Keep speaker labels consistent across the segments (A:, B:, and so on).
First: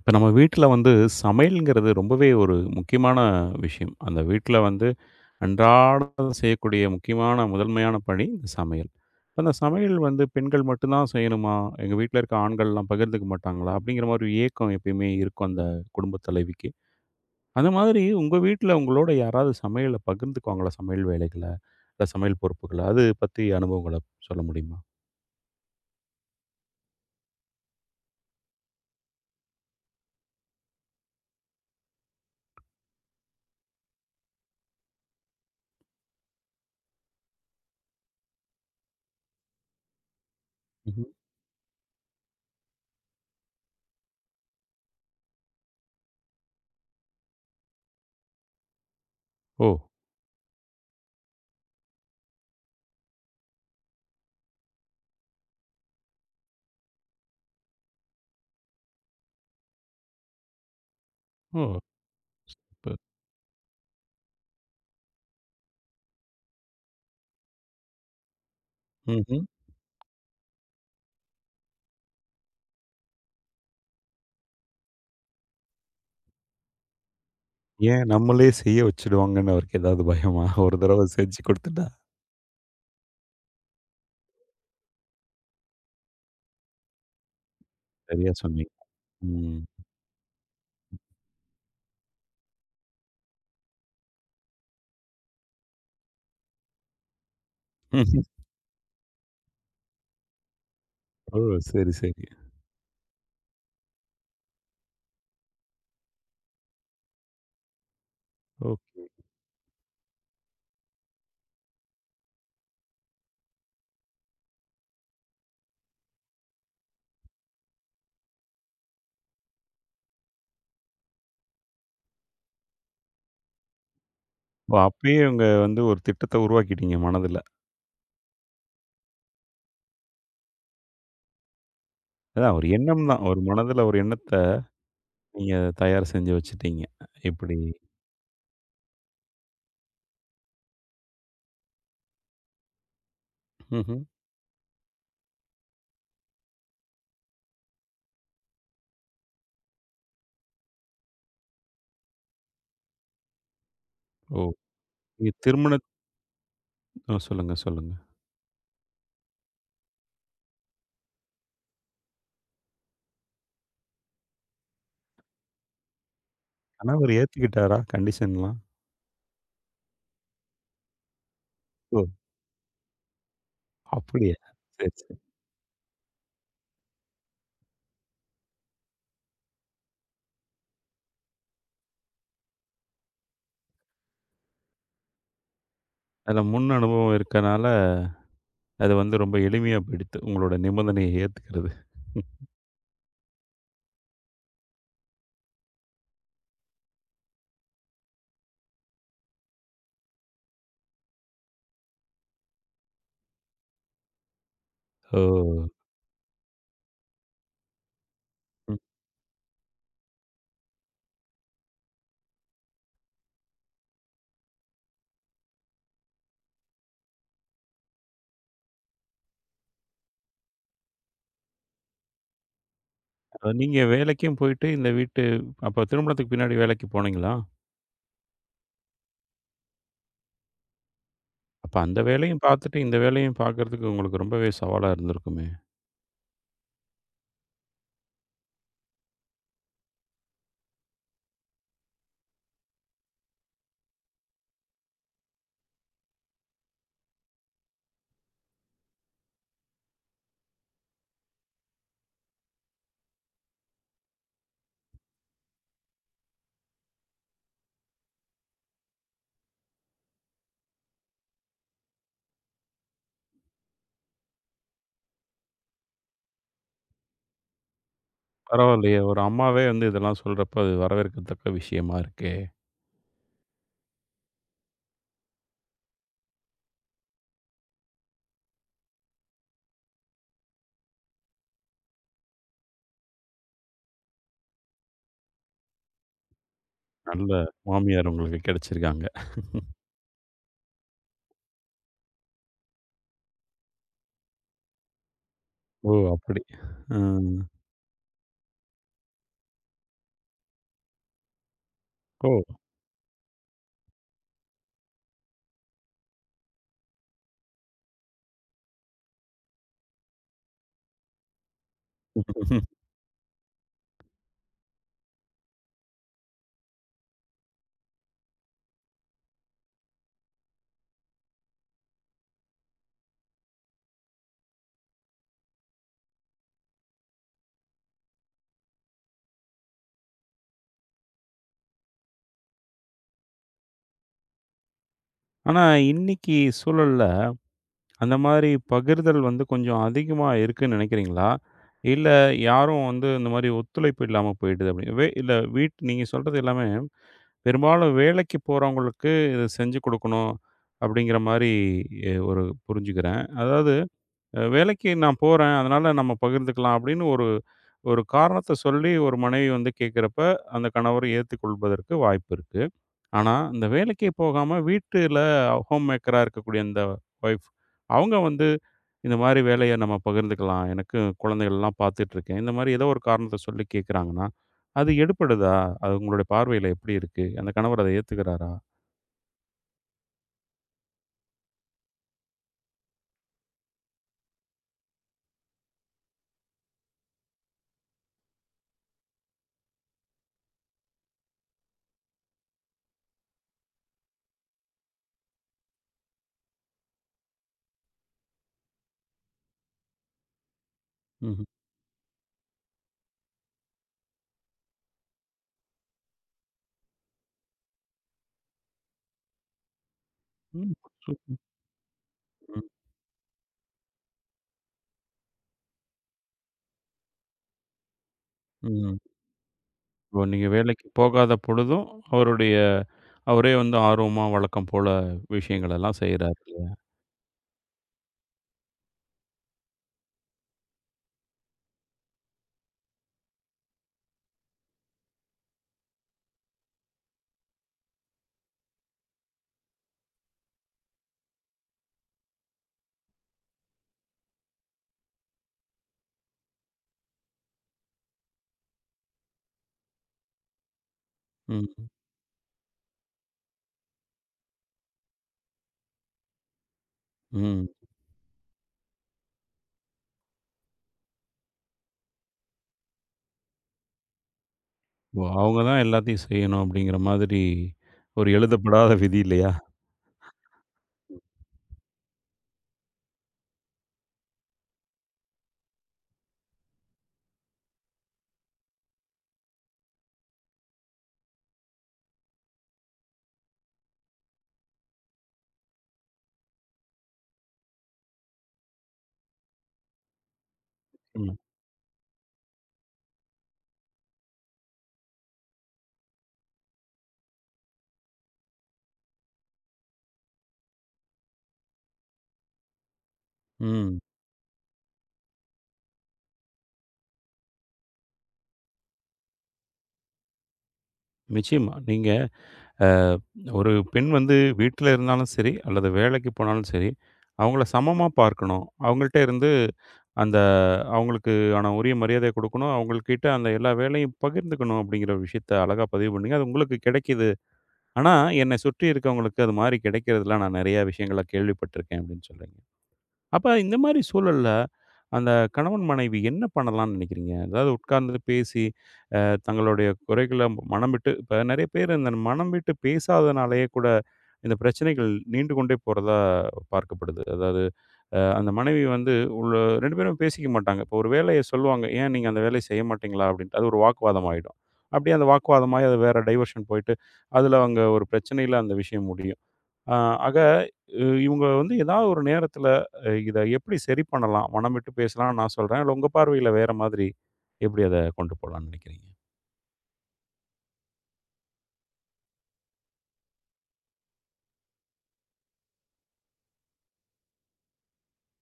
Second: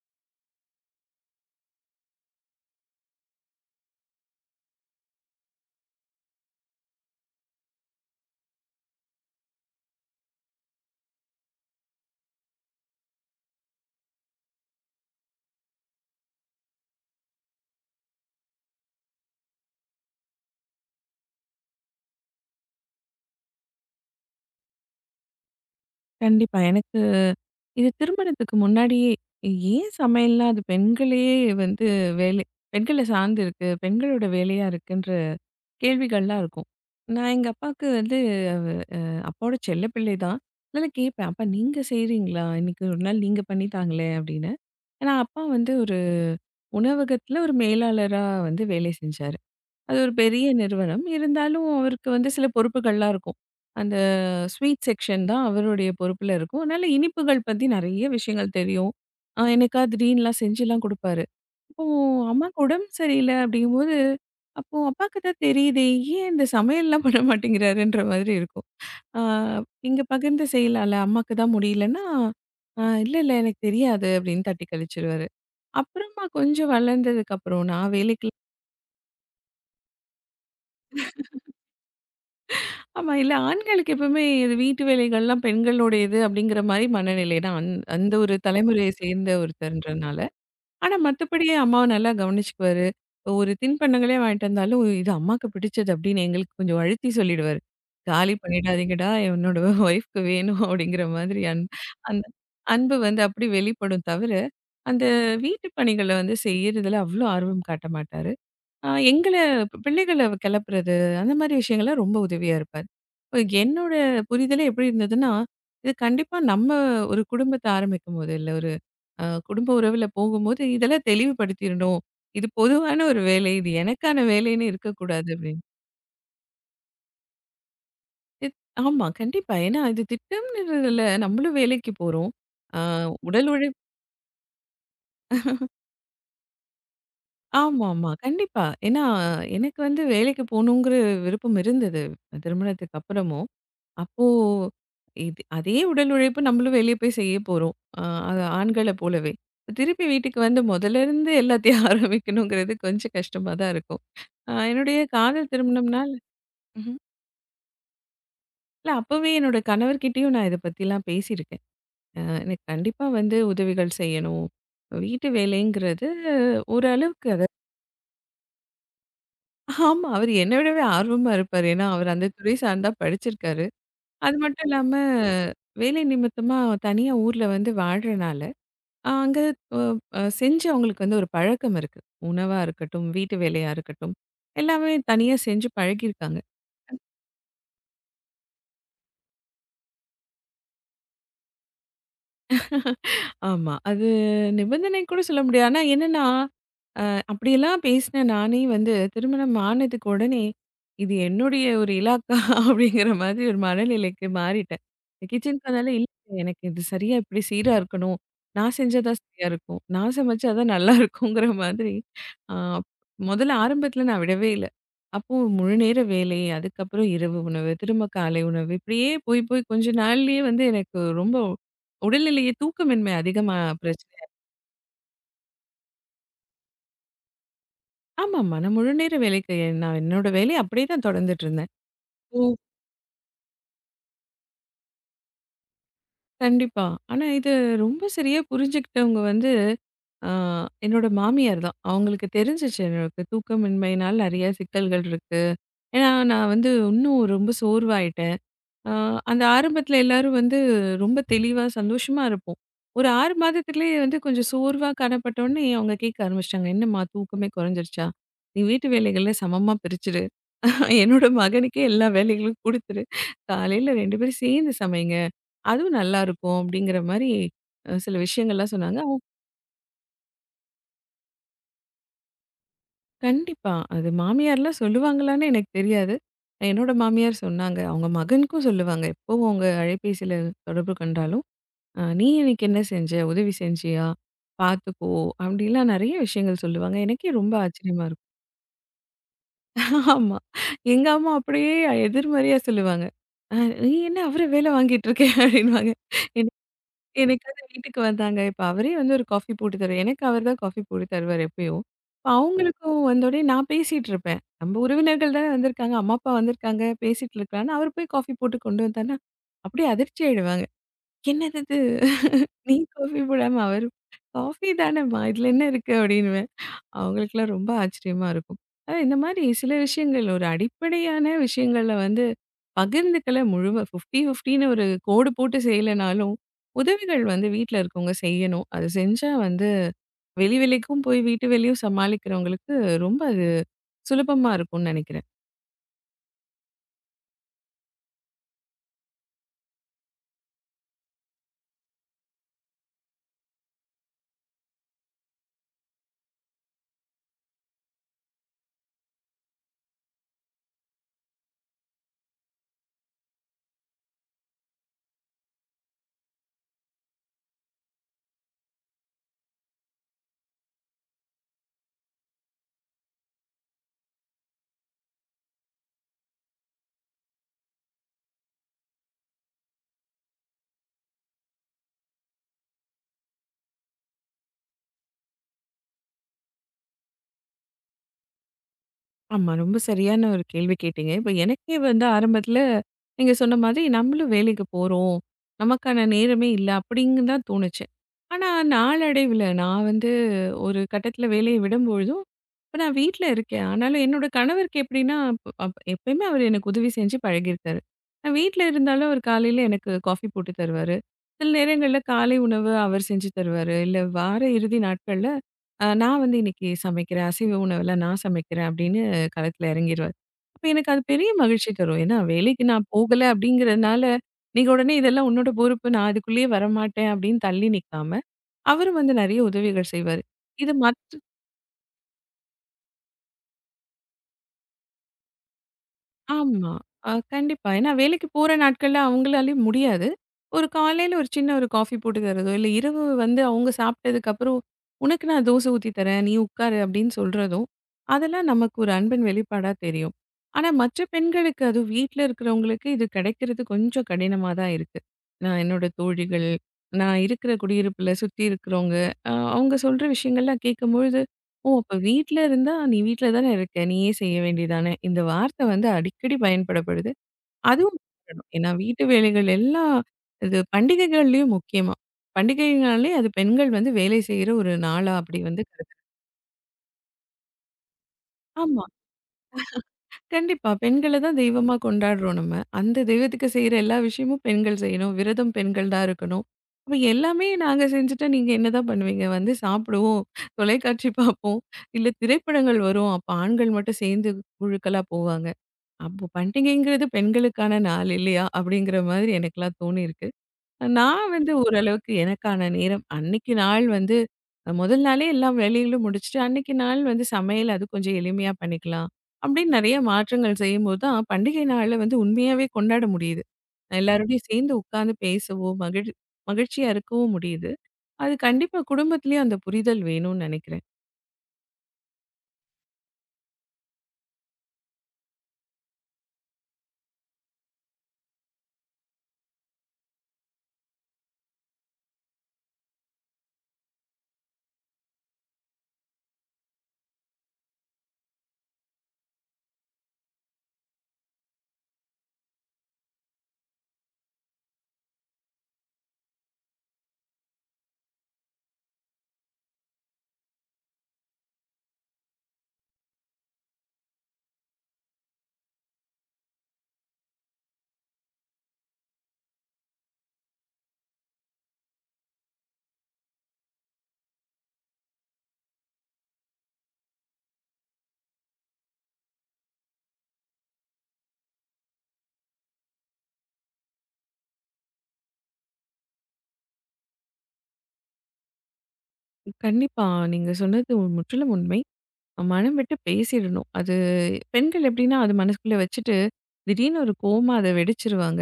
A: இப்போ நம்ம வீட்டில் வந்து சமையல்ங்கிறது ரொம்பவே ஒரு முக்கியமான விஷயம். அந்த வீட்ல வந்து அன்றாடம் செய்யக்கூடிய முக்கியமான முதன்மையான பணி இந்த சமையல். இப்ப அந்த சமையல் வந்து பெண்கள் மட்டும் தான் செய்யணுமா? எங்க வீட்ல இருக்க ஆண்கள்லாம் பகிர்ந்துக்க மாட்டாங்களா? அப்படிங்கிற மாதிரி ஒரு ஏக்கம் எப்பயுமே இருக்கும் அந்த குடும்பத் தலைவிக்கு. அந்த மாதிரி உங்க வீட்ல உங்களோட யாராவது சமையல பகிர்ந்துக்குவாங்களா? சமையல் வேலைகள, இல்ல சமையல் பொறுப்புகள? அது பத்தி அனுபவங்கள சொல்ல முடியுமா?
B: கண்டிப்பா. எனக்கு இது திருமணத்துக்கு முன்னாடியே, ஏன் சமையல்ல அது பெண்களே வந்து வேலை பெண்கள சார்ந்து இருக்கு. பெண்களோட வேலையா இருக்குன்ற கேள்விகள்லாம் இருக்கும். நான் எங்க அப்பாவுக்கு அவ அப்பாவோட செல்லப்பிள்ளை தான். அதனால
A: ம்ஹ்ம்.
B: கேட்பேன், "அப்பா நீங்க செய்றீங்களா? இன்னைக்கு ஒரு நாள் நீங்க பண்ணித்தாங்களே" அப்படின்னு. ஏன்னா அப்பா வந்து ஒரு உணவகத்துல ஒரு மேலாளரா வந்து வேலை செஞ்சாரு.
A: ஓ!
B: அது ஒரு பெரிய நிறுவனம். இருந்தாலும் அவருக்கு வந்து சில பொறுப்புகள்லாம் இருக்கும். அந்த ஸ்வீட் செக்ஷன் தான் அவருடைய பொறுப்புல இருக்கும். அதனால இனிப்புகள் பத்தி நெறைய விஷயங்கள் தெரியும். எனக்கா திடீர்னுலாம் செஞ்சுலாம் குடுப்பாரு.
A: ஓ!
B: அப்போ அம்மாக்கு உடம்பு
A: சிறப்பு.
B: சரியில்ல அப்படிங்கும்போது, அப்போ அப்பாக்கு தான் தெரியுதே, ஏன் இந்த சமையல்லாம் பண்ண மாட்டேங்கிறாருன்ற மாதிரி இருக்கும். ஆ
A: ம்ஹ்ம்.
B: இங்க பகிர்ந்து செய்யலாம்ல, அம்மாக்கு தான் முடியலன்னா, "ஆ இல்ல, இல்ல எனக்கு தெரியாது" அப்படின்னு தட்டி கழிச்சுருவாரு. அப்புறமா கொஞ்சம் வளர்ந்ததுக்கப்புறம் நான்
A: ஏன்
B: வேலைக்கு
A: நம்மளே செய்ய வச்சுடுவாங்கன்னு அவருக்கு ஏதாவது பயமா? ஒரு தடவ செஞ்சு குடுத்துட்டா?
B: ஆமா. இல்ல ஆண்களுக்கு எப்பவுமே இது வீட்டு வேலைகள்லாம் பெண்களுடையது அப்படிங்கிற மாரி மனநிலை தான். அந்த
A: சரியா
B: ஒரு
A: சொன்னீங்க.
B: தலைமுறையை சேர்ந்த
A: ம்.
B: ஒருத்தர்ன்றனால. ஆனா மத்தபடி அம்மாவ நல்லா கவனிச்சுக்குவாரு. ஒரு தின்பண்டங்களே வாங்கிட்டு வந்தாலும், "இது அம்மாக்கு பிடிச்சது" அப்படின்னு எங்களுக்கு கொஞ்சம் அழுத்தி சொல்லிடுவாரு. "காலி பண்ணிடாதீங்கடா, என்னோட ஒய்ஃப்க்கு வேணும்" அப்படிங்கிற
A: ஓ!
B: மாதிரி
A: சரி,
B: அந்த
A: சரி.
B: அன்பு வந்து அப்படி வெளிப்படும் தவிர, அந்த வீட்டு பணிகள வந்து செய்யறதுல அவ்ளோ ஆர்வம் காட்ட மாட்டாரு.
A: ஓகே.
B: எங்கள பிள்ளைகள கிளப்புறது, அந்த மாரி விஷயங்கள்ல ரொம்ப உதவியா இருப்பாரு. இப்ப என்னோட புரிதலே எப்படி இருந்ததுன்னா, இது கண்டிப்பா நம்ம ஒரு குடும்பத்த ஆரம்பிக்கும்போது, இல்ல ஒரு குடும்ப உறவுல போகும்போது, இதெல்லாம் தெளிவுபடுத்திரணும். இது பொதுவான ஒரு வேலை. இது எனக்கான வேலைன்னு
A: ஓ! அப்பயே
B: இருக்கக்கூடாது
A: இவங்க
B: அப்படின்னு.
A: வந்து ஒரு திட்டத்த உருவாக்கிட்டீங்க மனதுல.
B: இத் ஆமா, கண்டிப்பா. ஏன்னா இது திட்டமிடுறதுல நம்மளும் வேலைக்கு போறோம்.
A: அதான் ஒரு
B: ஆ
A: எண்ணம் தான். ஒரு
B: உடல் உழைப்
A: மனதுல ஒரு எண்ணத்த நீங்க தயார் செஞ்சு வச்சுட்டீங்க. இப்படி
B: ஆமாமா. கண்டிப்பா. ஏன்னா எனக்கு வந்து வேலைக்கு போணுங்கிற விருப்பம் இருந்தது, திருமணத்துக்கு அப்புறமும்.
A: ம்ஹ்ம்.
B: அப்போ இது அதே உடல் உழைப்பு நம்மளும் வெளியே போய் செய்ய போறோம். அது ஆண்கள போலவே. திருப்பி வீட்டுக்கு வந்து முதல்ல இருந்து எல்லாத்தையும் ஆரம்பிக்கணுங்கிறது கொஞ்சம் கஷ்டமா தான் இருக்கும்.
A: ஓ!
B: என்னுடைய
A: நீங்க
B: காதல்
A: திருமணத்
B: திருமணம்னால ம்ஹ்ம்.
A: அ சொல்லுங்க, சொல்லுங்க.
B: இல்ல அப்பவே என்னோட கணவர்கிட்டயும் நான் இத பத்திலாம் பேசியிருக்கேன். எனக்கு கண்டிப்பா வந்து உதவிகள் செய்யணும். வீட்டு வேலைங்கிறது
A: கணவர்
B: ஓரளவுக்கு அத
A: ஏத்துக்கிட்டாரா? கண்டிஷன்லாம்?
B: ஆமா. அவர் என்ன விடவே ஆர்வமா இருப்பாரு. ஏன்னா,
A: ஓ!
B: அவர் அந்த துறை சார்ந்தா படிச்சிருக்காரு. அது
A: அப்படியா?
B: மட்டும்
A: சரி,
B: இல்லாம
A: சரி.
B: வேலை நிமித்தமா தனியா ஊர்ல வந்து வாழ்றனால அங்க அ அ செஞ்சு அவங்களுக்கு வந்து ஒரு பழக்கம் இருக்கு. உணவா இருக்கட்டும், வீட்டு வேலையா இருக்கட்டும். எல்லாமே தனியா செஞ்சு பழகியிருக்காங்க.
A: அதுல முன் அனுபவம் இருக்கனால, அது வந்து ரொம்ப எளிமையா போயிடுத்து. உங்களோட நிபந்தனைய ஏத்துக்கிறது.
B: ஆமா. அது நிபந்தனை கூட சொல்ல முடியாது. ஆனா என்னன்னா, அப்படியெல்லாம் பேசின நானே வந்து திருமணம் ஆனதுக்கு உடனே, இது என்னுடைய ஒரு இலாக்கா அப்படிங்கிற மாதிரி ஒரு மனநிலைக்கு மாறிட்டேன்.
A: ஓ!
B: கிச்சனுக்கு வந்தாலே இல்ல எனக்கு இது சரியா இப்படி சீரா இருக்கணும். நான் செஞ்சா தான் சரியா இருக்கும். நான் சமைச்சா தான் நல்லா இருக்குங்கிற மாதிரி அ முதல்ல ஆரம்பத்தில நான் விடவே இல்ல. அப்போ முழு நேர வேலை, அதுக்கப்புறம் இரவு உணவு, திரும்ப காலை உணவு இப்படியே போய் போய் கொஞ்ச நாள்லயே வந்து எனக்கு ரொம்ப உடல்நிலையே தூக்கமின்மை அதிகமா
A: நீங்க
B: பிரச்சனை
A: வேலைக்கும் போயிட்டு, இந்த வீட்டு அப்ப திருமணத்துக்கு பின்னாடி வேலைக்கு போனீங்களா?
B: ஆமாமா. நான் முழு நேர வேலைக்கு நான் என்னோட வேலைய அப்படியே தான் தொடர்ந்துட்டு இருந்தேன்.
A: அப்ப அந்த வேலையும்
B: ஓ!
A: பார்த்துட்டு, இந்த வேலையும் பார்க்கறதுக்கு உங்களுக்கு ரொம்பவே சவாலா இருந்திருக்குமே!
B: கண்டிப்பா. ஆனா இது ரொம்ப சரியா புரிஞ்சுக்கிட்டவங்க வந்து, ஆ என்னோட மாமியார் தான். அவங்களுக்கு தெரிஞ்சுச்சு எனக்கு தூக்கமின்மையினால நெறைய சிக்கல்கள் இருக்கு. ஏன்னா நான் வந்து இன்னும் ரொம்ப சோர்வாயிட்டேன். ஆ அந்த ஆரம்பத்தில எல்லாரும் வந்து ரொம்ப தெளிவா, சந்தோஷமா இருப்போம். ஒரு 6 மாதத்துலயே வந்து கொஞ்சம் சோர்வா காணப்பட்டோனே அவங்க கேட்க ஆரம்பிச்சுட்டாங்க. "என்னம்மா தூக்கமே குறைஞ்சிருச்சா? நீ வீட்டு வேலைகள்ல சமமா பிரிச்சு என்னோட மகனுக்கே எல்லா வேலைகளும் குடுத்துரு. காலையில 2 பேரும் சேர்ந்து சமைங்க. அதுவும் நல்லாருக்கும் அப்படிங்கிற மாரி சில விஷயங்கள்லாம் சொன்னாங்க.
A: பரவாயில்லையே! ஒரு
B: அவங்க
A: அம்மாவே வந்து இதெல்லாம் சொல்றப்ப, அது வரவேற்கத்தக்க விஷயமா இருக்கே!
B: கண்டிப்பா. அது மாமியார்லாம் சொல்லுவாங்களான்னு எனக்கு தெரியாது. என்னோட மாமியார் சொன்னாங்க. அவங்க மகனுக்கும் சொல்லுவாங்க. எப்பவும் அவங்க அலைபேசியில தொடர்பு கொண்டாலும், "நீ இன்னைக்கு என்ன செஞ்ச? உதவி செஞ்சியா? பார்த்துக்கோ" அப்படிலாம் நெறைய விஷயங்கள் சொல்லுவாங்க.
A: நல்ல
B: எனக்கே ரொம்ப ஆச்சரியமா
A: மாமியார்
B: இருக்கும்.
A: உங்களுக்கு கிடைச்சிருக்காங்க.
B: ஆமா. எங்க அம்மா அப்படியே எதிர்மறையா சொல்லுவாங்க. "அ நீ என்ன அவர வேலை வாங்கிட்டு இருக்க?"
A: ஓ!
B: அப்படின்னுவாங்க.
A: அப்படி. ம்.
B: என்னைக்காவது வீட்டுக்கு வந்தாங்க. இப்ப அவரே வந்து ஒரு காஃபி போட்டு தருவாரு. எனக்கு அவர் தான் காஃபி போட்டு தருவாரு எப்பயும். இப்ப
A: ஓ!
B: ம். அவங்களுக்கும் வந்தோனே நான் பேசிட்டு இருப்பேன். நம்ம உறவினர்கள் தானே வந்திருக்காங்க, அம்மா, அப்பா வந்திருக்காங்க, பேசிட்டு இருக்கலாம்ன்னு அவர் போய் காஃபி போட்டு கொண்டு வந்தாருன்னா, அப்படியே அதிர்ச்சி ஆயிடுவாங்க. "என்னது இது? நீ காஃபி போடாம அவரு?" "காஃபி தானேம்மா! இதுல என்ன இருக்கு?" அப்படின்னு அவங்களுக்கெல்லாம் ரொம்ப ஆச்சரியமா இருக்கும். இந்த மாதிரி சில விஷயங்கள் ஒரு அடிப்படையான விஷயங்கள்ல வந்து பகிர்ந்துக்கல 50, 50ன்னு ஒரு கோடு போட்டு செய்யலைனாலும், உதவிகள் வந்து வீட்ல இருக்கவங்க செய்யணும். அது செஞ்சா வந்து வெளி வேலைக்கும் போய் வீட்டு வேலையும் சமாளிக்கிறவங்களுக்கு ரொம்ப அது சுலபமா இருக்கும்னு நினைக்கிறேன்.
A: ஆனா இன்னைக்கு சூழல்ல, அந்த மாரி பகிர்தல் வந்து கொஞ்சம் அதிகமா இருக்குன்னு நினைக்கிறீங்களா? இல்ல யாரும் வந்து இந்த மாரி ஒத்துழைப்பு இல்லாம போயிடுது அப்படி வே இல்ல வீட் நீங்க சொல்றது எல்லாமே பெரும்பாலும் வேலைக்கு போறவங்களுக்கு இத செஞ்சு குடுக்கணும், அப்படிங்கிற மாரி ஒரு புரிஞ்சுக்கிறேன். அதாவது வேலைக்கு நான் போறேன், அதனால நம்ம பகிர்ந்துக்கலாம் அப்படின்னு ஒரு ஒரு காரணத்த சொல்லி ஒரு மனைவி வந்து கேட்கிறப்ப, அந்த கணவர் ஏத்துக்கொள்வதற்கு வாய்ப்பு இருக்கு. ஆனா, இந்த வேலைக்கே போகாம வீட்டுல ஹோம் மேக்கரா இருக்கக்கூடிய அந்த ஒய்ஃப், அவங்க வந்து இந்த மாரி வேலைய நம்ம பகிர்ந்துக்கலாம். எனக்கு குழந்தைகள்லாம் பார்த்துட்டுருக்கேன். இந்த மாரி ஏதோ ஒரு காரணத்த சொல்லி கேட்குறாங்கன்னா, அது எடுபடுதா? அது உங்களுடைய பார்வையில எப்படி இருக்கு? அந்த கணவர் அத ஏத்துக்கிறாரா?
B: ஆமா. ரொம்ப சரியான ஒரு கேள்வி கேட்டீங்க. இப்ப எனக்கே வந்து ஆரம்பத்துல நீங்க சொன்ன மாதிரி நம்மளும் வேலைக்கு போறோம். நமக்கான நேரமே இல்ல அப்படின்னு தான் தோணுச்சு. ஆனா நாளடைவுல நான் வந்து ஒரு கட்டத்துல வேலைய விடும்பொழுதும், இப்ப நான் வீட்ல இருக்கேன். ஆனாலும் என்னோட கணவருக்கு எப்படின்னா, அப் அப் எப்பயுமே அவரு எனக்கு உதவி செஞ்சு பழகியிருக்காரு. நான் வீட்ல இருந்தாலும் அவர் காலையில எனக்கு காஃபி போட்டு தருவாரு.
A: ம்ஹ்ம்.
B: சில நேரங்கள்ல காலை உணவு அவர் செஞ்சு தருவாரு. இல்ல வார இறுதி நாட்கள்ல நான் வந்து இன்னைக்கு சமைக்கிறேன். அசைவ உணவெல்லாம் நான் சமைக்கிறேன் அப்படின்னு களத்துல இறங்கிருவாரு. அப்ப
A: ம்.
B: எனக்கு அது பெரிய மகிழ்ச்சி தரும். ஏன்னா வேலைக்கு
A: சூப்பருங்க.
B: நான் போகல அப்படிங்கிறனால, நீங்க உடனே இதெல்லாம் உன்னோட பொறுப்பு. நான் அதுக்குள்ளேயே வரமாட்டேன் அப்படின்னு தள்ளி நிக்காம,
A: ம்.
B: அவரும் வந்து நெறைய உதவிகள்
A: இப்போ
B: செய்வாரு.
A: நீங்க
B: இது
A: வேலைக்கு
B: மத்
A: போகாத பொழுதும், அவருடைய அவரே வந்து ஆர்வமா வழக்கம் போல விஷயங்களெல்லாம் செய்றாரு இல்லையா?
B: ஆமா. கண்டிப்பா. ஏன்னா வேலைக்கு போற நாட்கள்ல அவங்களாலயும் முடியாது. ஒரு காலையில ஒரு சின்ன ஒரு காஃபி போட்டு தர்றதோ, இல்ல இரவு வந்து அவங்க சாப்பிட்டதுக்கப்புறம், "உனக்கு நான் தோசை ஊத்தி தரேன். நீ உட்காரு" அப்படின்னு சொல்றதோ, அதெல்லாம் நமக்கு ஒரு அன்பின் வெளிப்பாடா தெரியும். ஆனா மற்ற பெண்களுக்கு, அதுவும் வீட்ல இருக்கிறவங்களுக்கு இது கிடைக்கிறது கொஞ்சம் கடினமா தான் இருக்கு. நான் என்னோட தோழிகள், நான் இருக்கிற குடியிருப்புல சுத்தி இருக்கிறவங்க, அவங்க சொல்ற விஷயங்கள்லாம் கேட்கும்பொழுது ஓ!
A: ம்.
B: அப்ப வீட்ல இருந்தா, "நீ வீட்ல தானே இருக்க. நீயே செய்ய வேண்டியதானே!" இந்த வார்த்தை வந்து அடிக்கடி பயன்படப்படுது.
A: ம்.
B: அதுவும் பயன்படும். ஏன்னா வீட்டு வேலைகள் எல்லாம் இது பண்டிகைகள்லயும் முக்கியமா. பண்டிகைகள்னாலே அது பெண்கள் வந்து வேலை செய்ற ஒரு நாளா
A: ஓ!
B: அப்படி
A: அவங்க
B: வந்து
A: தான்
B: கருது.
A: எல்லாத்தையும் செய்யணும் அப்படிங்கிற மாதிரி ஒரு
B: ஆமா.
A: எழுதப்படாத விதி இல்லையா?
B: கண்டிப்பா. பெண்கள தான் தெய்வமா கொண்டாடுறோம் நம்ம. அந்த தெய்வத்துக்கு செய்ற எல்லா விஷயமும் பெண்கள் செய்யணும். விரதம் பெண்கள் தான் இருக்கணும். அப்ப எல்லாமே நாங்க செஞ்சுட்டா நீங்க என்னதான் பண்ணுவீங்க? வந்து சாப்பிடுவோம், தொலைக்காட்சி பார்ப்போம், இல்ல திரைப்படங்கள் வரும். அப்ப ஆண்கள் மட்டும் சேர்ந்து குழுக்களா போவாங்க. அப்போ பண்டிகைங்கிறது பெண்களுக்கான நாள் இல்லையா? அப்படிங்கிற மாதிரி எனக்கெல்லாம் தோணியிருக்கு. நான்
A: ம்.
B: வந்து ஓரளவுக்கு எனக்கான நேரம் அன்னைக்கு நாள் வந்து முதல் நாளே எல்லா வேலைகளும் முடிச்சுட்டு, அன்னைக்கு நாள் வந்து சமையல் அது கொஞ்சம் எளிமையா பண்ணிக்கலாம். அப்படின்னு நெறைய மாற்றங்கள் செய்யும்போது தான், பண்டிகை நாள வந்து உண்மையாவே கொண்டாட முடியுது.
A: ம்.
B: எல்லாரோடையும் சேர்ந்து உட்கார்ந்து பேசவோ, மகிழ்ச்சியா இருக்கவும் முடியுது. அது கண்டிப்பா குடும்பத்திலயும் அந்த புரிதல் வேணும்னு நெனைக்கிறேன்.
A: நிச்சயமா. நீங்க அ ஒரு பெண் வந்து வீட்ல இருந்தாலும் சரி, அல்லது வேலைக்கு போனாலும் சரி, அவங்கள சமமா பார்க்கணும். அவங்கள்ட்ட இருந்து அந்த அவங்களுக்கு ஆன உரிய மரியாதைய குடுக்கணும். அவங்கள்கிட்ட அந்த எல்லா வேலையும் பகிர்ந்துக்கணும் அப்படிங்கிற ஒரு விஷயத்த அழகா பதிவு பண்ணீங்க. அது உங்களுக்கு கிடைக்கிது. ஆனா, என்னை சுற்றி இருக்கவங்களுக்கு அது மாரி கிடைக்கிறதில நான் நெறைய விஷயங்கள கேள்விப்பட்டிருக்கேன் அப்படின்னு சொல்றீங்க. அப்ப இந்த மாரி சூழல்ல, அந்த கணவன், மனைவி என்ன பண்ணலாம்னு நினைக்கிறீங்க? அதாவது உட்கார்ந்து பேசி, அ தங்களுடைய குறைகள மனம் விட்டு இப்ப நெறைய பேர் இந்த மனம் விட்டு பேசாதனாலேயே கூட இந்த பிரச்சனைகள் நீண்டு கொண்டே போறதா பார்க்கப்படுது. அதாவது அந்த மனைவி வந்து உள்ள 2 பேரும் பேசிக்க மாட்டாங்க. இப்போ ஒரு வேலைய சொல்லுவாங்க. "ஏன் நீங்க அந்த வேலைய செய்ய மாட்டீங்களா?" அப்படின்ட்டு. அது ஒரு வாக்குவாதம் ஆயிடும். அப்படியே அந்த வாக்குவாதமாயி அது வேற டைவர்ஷன் போயிட்டு, அதுல அவங்க ஒரு பிரச்சனையில அந்த விஷயம் முடியும். அ ஆக இவங்க வந்து ஏதாவது ஒரு நேரத்தில இத எப்படி சரி பண்ணலாம்? மனம் விட்டு பேசலாம்னு நான் சொல்றேன். இல்ல உங்க பார்வையில வேற மாதிரி எப்படி அத கொண்டு போலாம்னு நினைக்கிறீங்க?
B: கண்டிப்பா நீங்க சொன்னது முற்றிலும் உண்மை. மனம் விட்டு பேசிடணும். அது பெண்கள் எப்படின்னா, அது மனசுக்குள்ள வச்சுட்டு, திடீர்னு ஒரு கோவமா அத வெடிச்சிருவாங்க.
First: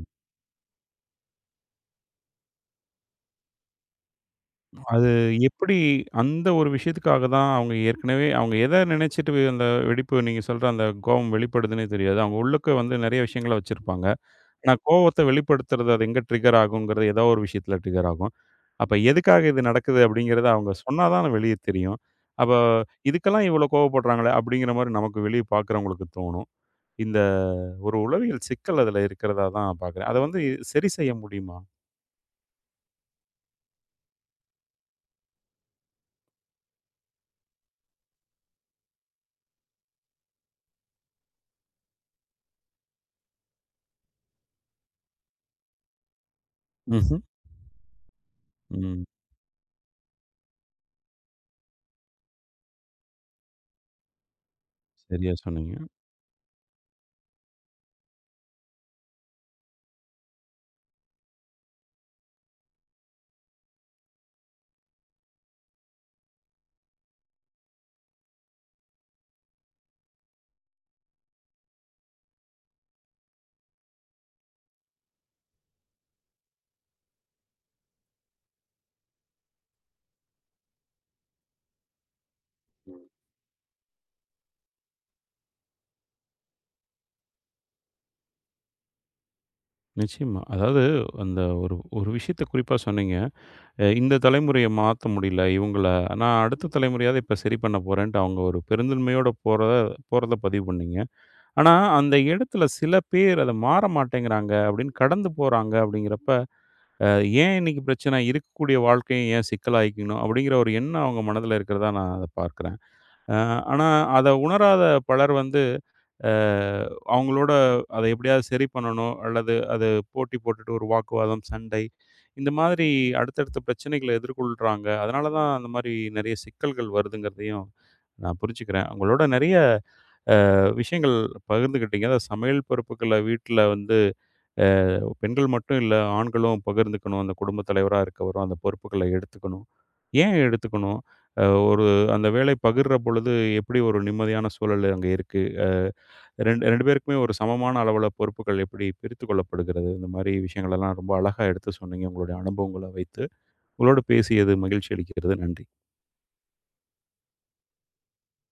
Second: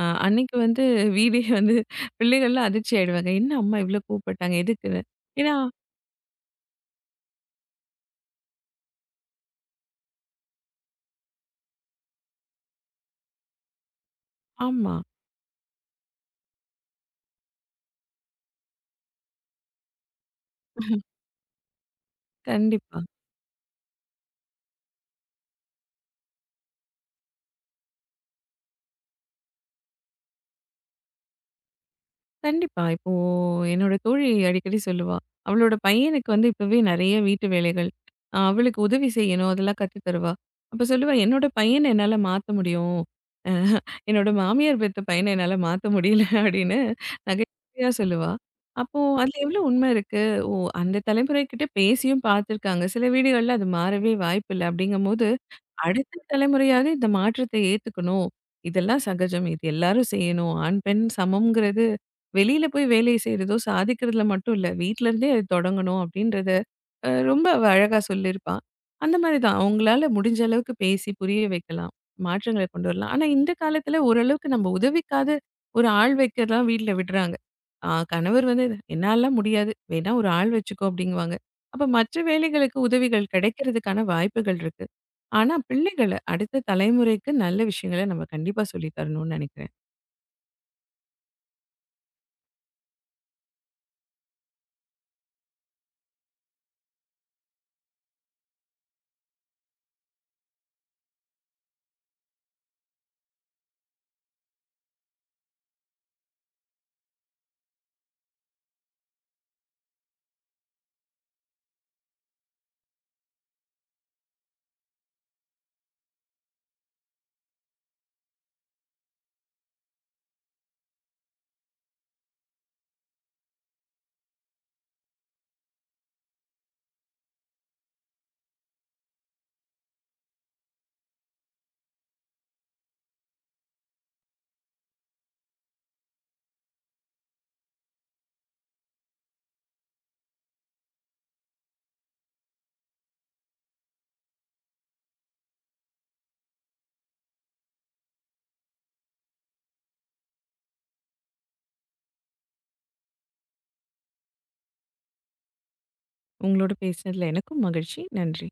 B: அன்னைக்கு வந்து வீடே வந்து பிள்ளைகள்லாம் அதிர்ச்சி ஆயிடுவாங்க. "என்ன அம்மா இவ்ளோ கோவப்பட்டாங்க? எதுக்குன்னு?"
A: அது
B: ஏன்னா
A: எப்படி அந்த ஒரு விஷயத்துக்காக தான் அவங்க ஏற்கனவே அவங்க எத நினைச்சிட்டு அந்த வெடிப்பு நீங்க சொல்ற அந்த கோவம் வெளிப்படுதுன்னே தெரியாது. அவங்க உள்ளுக்க வந்து நெறைய விஷயங்கள வச்சிருப்பாங்க. ஆனா
B: ஆமா.
A: கோவத்த வெளிப்படுத்துறது அது எங்க ட்ரிகர் ஆகுங்கிறது ஏதோ ஒரு விஷயத்தில ட்ரிகர் ஆகும். அப்ப எதுக்காக இது நடக்குது அப்படிங்கிறத அவங்க சொன்னா தான் வெளிய தெரியும். அப்ப
B: கண்டிப்பா.
A: இதுக்கெல்லாம் இவ்வளோ கோவப்படுறாங்களே அப்படிங்கிற மாரி நமக்கு வெளிய பார்க்குறவங்களுக்கு தோணும். இந்த ஒரு உளவியல் சிக்கல் அதில இருக்கிறதா தான் பார்க்குறேன். அத வந்து சரி செய்ய முடியுமா?
B: கண்டிப்பா. இப்போ என்னோட தோழி அடிக்கடி சொல்லுவா. அவளோட பையனுக்கு வந்து இப்பவே நெறைய வீட்டு வேலைகள். அவளுக்கு உதவி செய்யணும். அதெல்லாம் கத்து தருவா. அப்ப சொல்லுவா, "என்னோட பையன என்னால மாத்த முடியும். அ என்னோட மாமியார் பெத்த பையன என்னால மாத்த முடியல" அப்படின்னு
A: ம்ஹ்ம்.
B: நகைச்சுவையா சொல்லுவா. அப்போ
A: ம்.
B: அதுல எவ்வளோ உண்மை இருக்கு? ஓ! அந்த தலைமுறை கிட்ட பேசியும் பார்த்துருக்காங்க. சில வீடுகள்ல அது மாறவே வாய்ப்பில்ல. அப்படிங்கும்போது
A: சரியா சொன்னீங்க.
B: அடுத்த தலைமுறையாவது இந்த மாற்றத்தை ஏத்துக்கணும். இதெல்லாம் சகஜம். இது எல்லாரும் செய்யணும். ஆண், பெண் சமம்ங்கிறது வெளியில போய் வேலை செய்றதோ, சாதிக்கிறதுல மட்டும் இல்ல. வீட்ல இருந்தே அது தொடங்கணும் அப்படின்றது ரொம்ப அழகா சொல்லியிருப்பா. அந்த மாரி தான். அவங்களால முடிஞ்ச அளவுக்கு பேசி புரிய வைக்கலாம். மாற்றங்கள கொண்டு வரலாம். ஆனா, இந்த காலத்துல ஓரளவுக்கு நம்ம உதவிக்காக ஒரு ஆள் வைக்கலாம் வீட்ல விடுறாங்க. கணவர் வந்து "என்னால்லாம் முடியாது. வேணா ஒரு ஆள் வச்சுக்கோ" அப்படிங்குவாங்க. அப்ப மற்ற வேலைகளுக்கு உதவிகள் கிடைக்கிறதுக்கான வாய்ப்புகள் இருக்கு. ஆனா, பிள்ளைகள அடுத்த தலைமுறைக்கு நல்ல விஷயங்கள நம்ம கண்டிப்பா சொல்லி தரணும்னு நினைக்கிறேன்.
A: நிச்சயமா. அதாவது அந்த ஒரு ஒரு விஷயத்த குறிப்பா சொன்னீங்க. இந்த தலைமுறைய மாத்த முடியல இவங்கள. நான் அடுத்த தலைமுறையாவது இப்ப சரி பண்ண போறேன்ட்டு அவங்க ஒரு பெருந்தன்மையோட போறத போறத பதிவு பண்ணீங்க. ஆனா, அந்த இடத்துல சில பேர் அத மாற மாட்டேங்கிறாங்க அப்படின்னு கடந்து போறாங்க அப்படிங்கிறப்ப, அ ஏன் இன்னைக்கு பிரச்சனை? இருக்கக்கூடிய வாழ்க்கையும் ஏன் சிக்கலாக்கிக்கணும்? அப்படிங்கிற ஒரு எண்ணம் அவங்க மனதில இருக்கிறதா நான் அத பார்க்கிறேன். அ ஆனா, அத உணராத பலர் வந்து, அ அவங்களோட அத எப்படியாவது சரி பண்ணணும் அல்லது அது போட்டி போட்டுட்டு ஒரு வாக்குவாதம், சண்டை இந்த மாதிரி அடுத்தடுத்த பிரச்சனைகள எதிர்கொள்றாங்க. அதனால தான் அந்த மாரி நெறைய சிக்கல்கள் வருதுங்கிறதையும் நான் புரிஞ்சுக்கிறேன். உங்களோட நெறைய விஷயங்கள் பகிர்ந்துக்கிட்டீங்க. அதாவது சமையல் பொறுப்புகள வீட்ல வந்து பெண்கள் மட்டும் இல்ல, ஆண்களும் பகிர்ந்துக்கணும். அந்த குடும்பத் தலைவரா இருக்கவரும் அந்த பொறுப்புகள எடுத்துக்கணும். ஏன் எடுத்துக்கணும்? அ ஒரு அந்த வேலை பகிர்ற பொழுது எப்படி ஒரு நிம்மதியான சூழல் அங்க இருக்கு? 2 பேருக்குமே ஒரு சமமான அளவுல பொறுப்புகள் எப்படி பிரித்துக் கொள்ளப்படுகிறது? இந்த மாரி விஷயங்களெல்லாம் ரொம்ப அழகா எடுத்து சொன்னீங்க, உங்களுடைய அனுபவங்கள வைத்து. உங்களோடு பேசியது மகிழ்ச்சி அளிக்கிறது. நன்றி.
B: உங்களோட பேசினதுல எனக்கும் மகிழ்ச்சி. நன்றி.